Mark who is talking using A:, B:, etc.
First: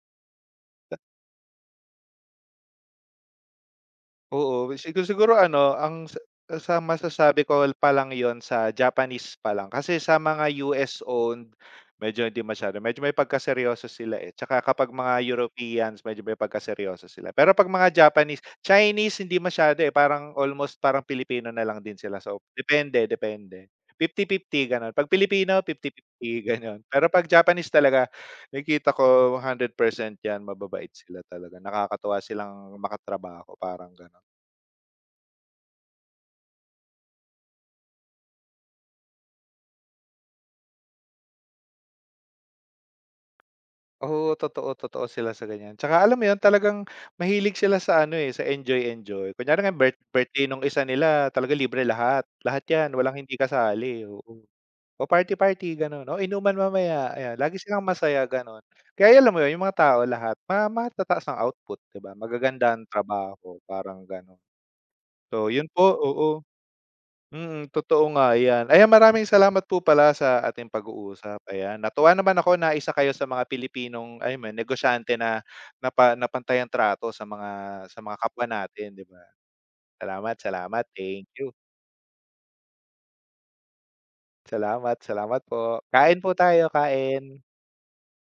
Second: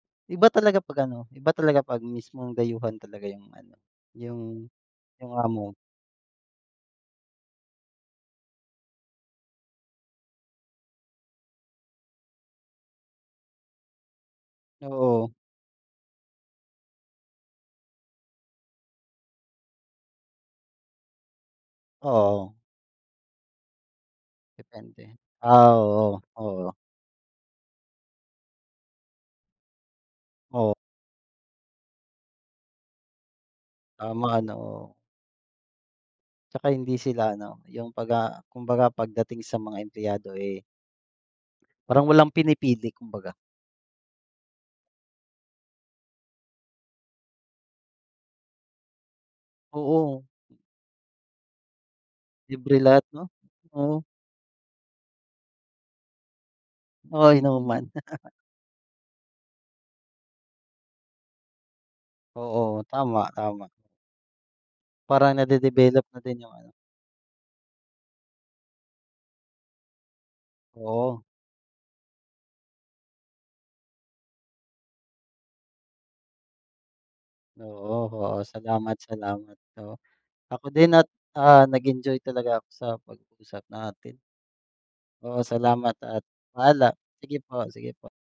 A: Iba talaga
B: Da
A: 'pag ano, iba talaga 'pag mismong dayuhan talaga yung ano, yung
B: Oo. Sigu
A: yung
B: siguro
A: amo.
B: ano, ang sa sa masasabi ko pa lang 'yon sa Japanese pa lang. Kasi sa mga US owned, medyo, hindi masyado, medyo may pagkaseryoso sila, eh. Tsaka kapag mga
A: Oo.
B: Europeans, medyo may pagkaseryoso sila. Pero 'pag mga Japanese Chinese, hindi masyado, eh, parang, almost parang Pilipino na lang din sila, so
A: Oo.
B: depende depende, 50/50 gano'n. 'Pag
A: Depende.
B: Pilipino
A: Ah,
B: fifty
A: oo,
B: fifty
A: oo.
B: gano'n. Pero 'pag Japanese talaga, nakikita ko 100% 'yan,
A: Oo.
B: mababait sila talaga. Nakakatuwa silang makatrabaho, parang gan'on.
A: Tama 'no. Tsaka hindi sila ano, yung paga kumbaga pagdating sa mga empleyado, eh parang walang pinipili kumbaga.
B: Oo. Totoo, totoo sila sa ganiyan. Tsaka alam mo 'yon, talagang mahilig sila sa ano, eh, sa enjoy-enjoy. Kunyari ngayon birth
A: Oo.
B: birthday nung isa nila, talaga libre lahat. Lahat
A: Libre
B: 'yan,
A: lahat
B: walang
A: 'no,
B: hindi kasali,
A: oo.
B: oo. O, party-party ganun, o inuman mamaya,
A: Oo,
B: ayan. Lagi silang
A: inuman.
B: masaya, gano'n. Kaya ay alam mo 'yon, yung mga tao lahat, ma matataas ang output, 'di ba? Magaganda
A: Oo,
B: ang
A: tama,
B: trabaho,
A: tama.
B: parang gano'n.
A: Parang
B: So, yun po,
A: nade-develop na
B: oo.
A: din yung ano
B: Mm, totoo nga 'yan. Ayan, maraming salamat po pala sa ating
A: Oo.
B: pag-uusap, ayan. Natuwa naman ako na isa kayo sa mga Pilipinong ay man negosyante na na pa na pantay ang trato sa mga
A: Oo,
B: sa mga
A: oo.
B: kapwa natin,
A: Salamat,
B: 'di ba?
A: salamat. Oo.
B: Salamat,
A: Ako
B: salamat.
A: din at,
B: Thank you.
A: ah, nag-enjoy talaga ako sa pag-uusap natin.
B: Salamat,
A: Oo.
B: salamat po.
A: Salamat
B: Kain
A: at
B: po tayo,
A: paalam. Sige
B: kain.
A: po, sige po.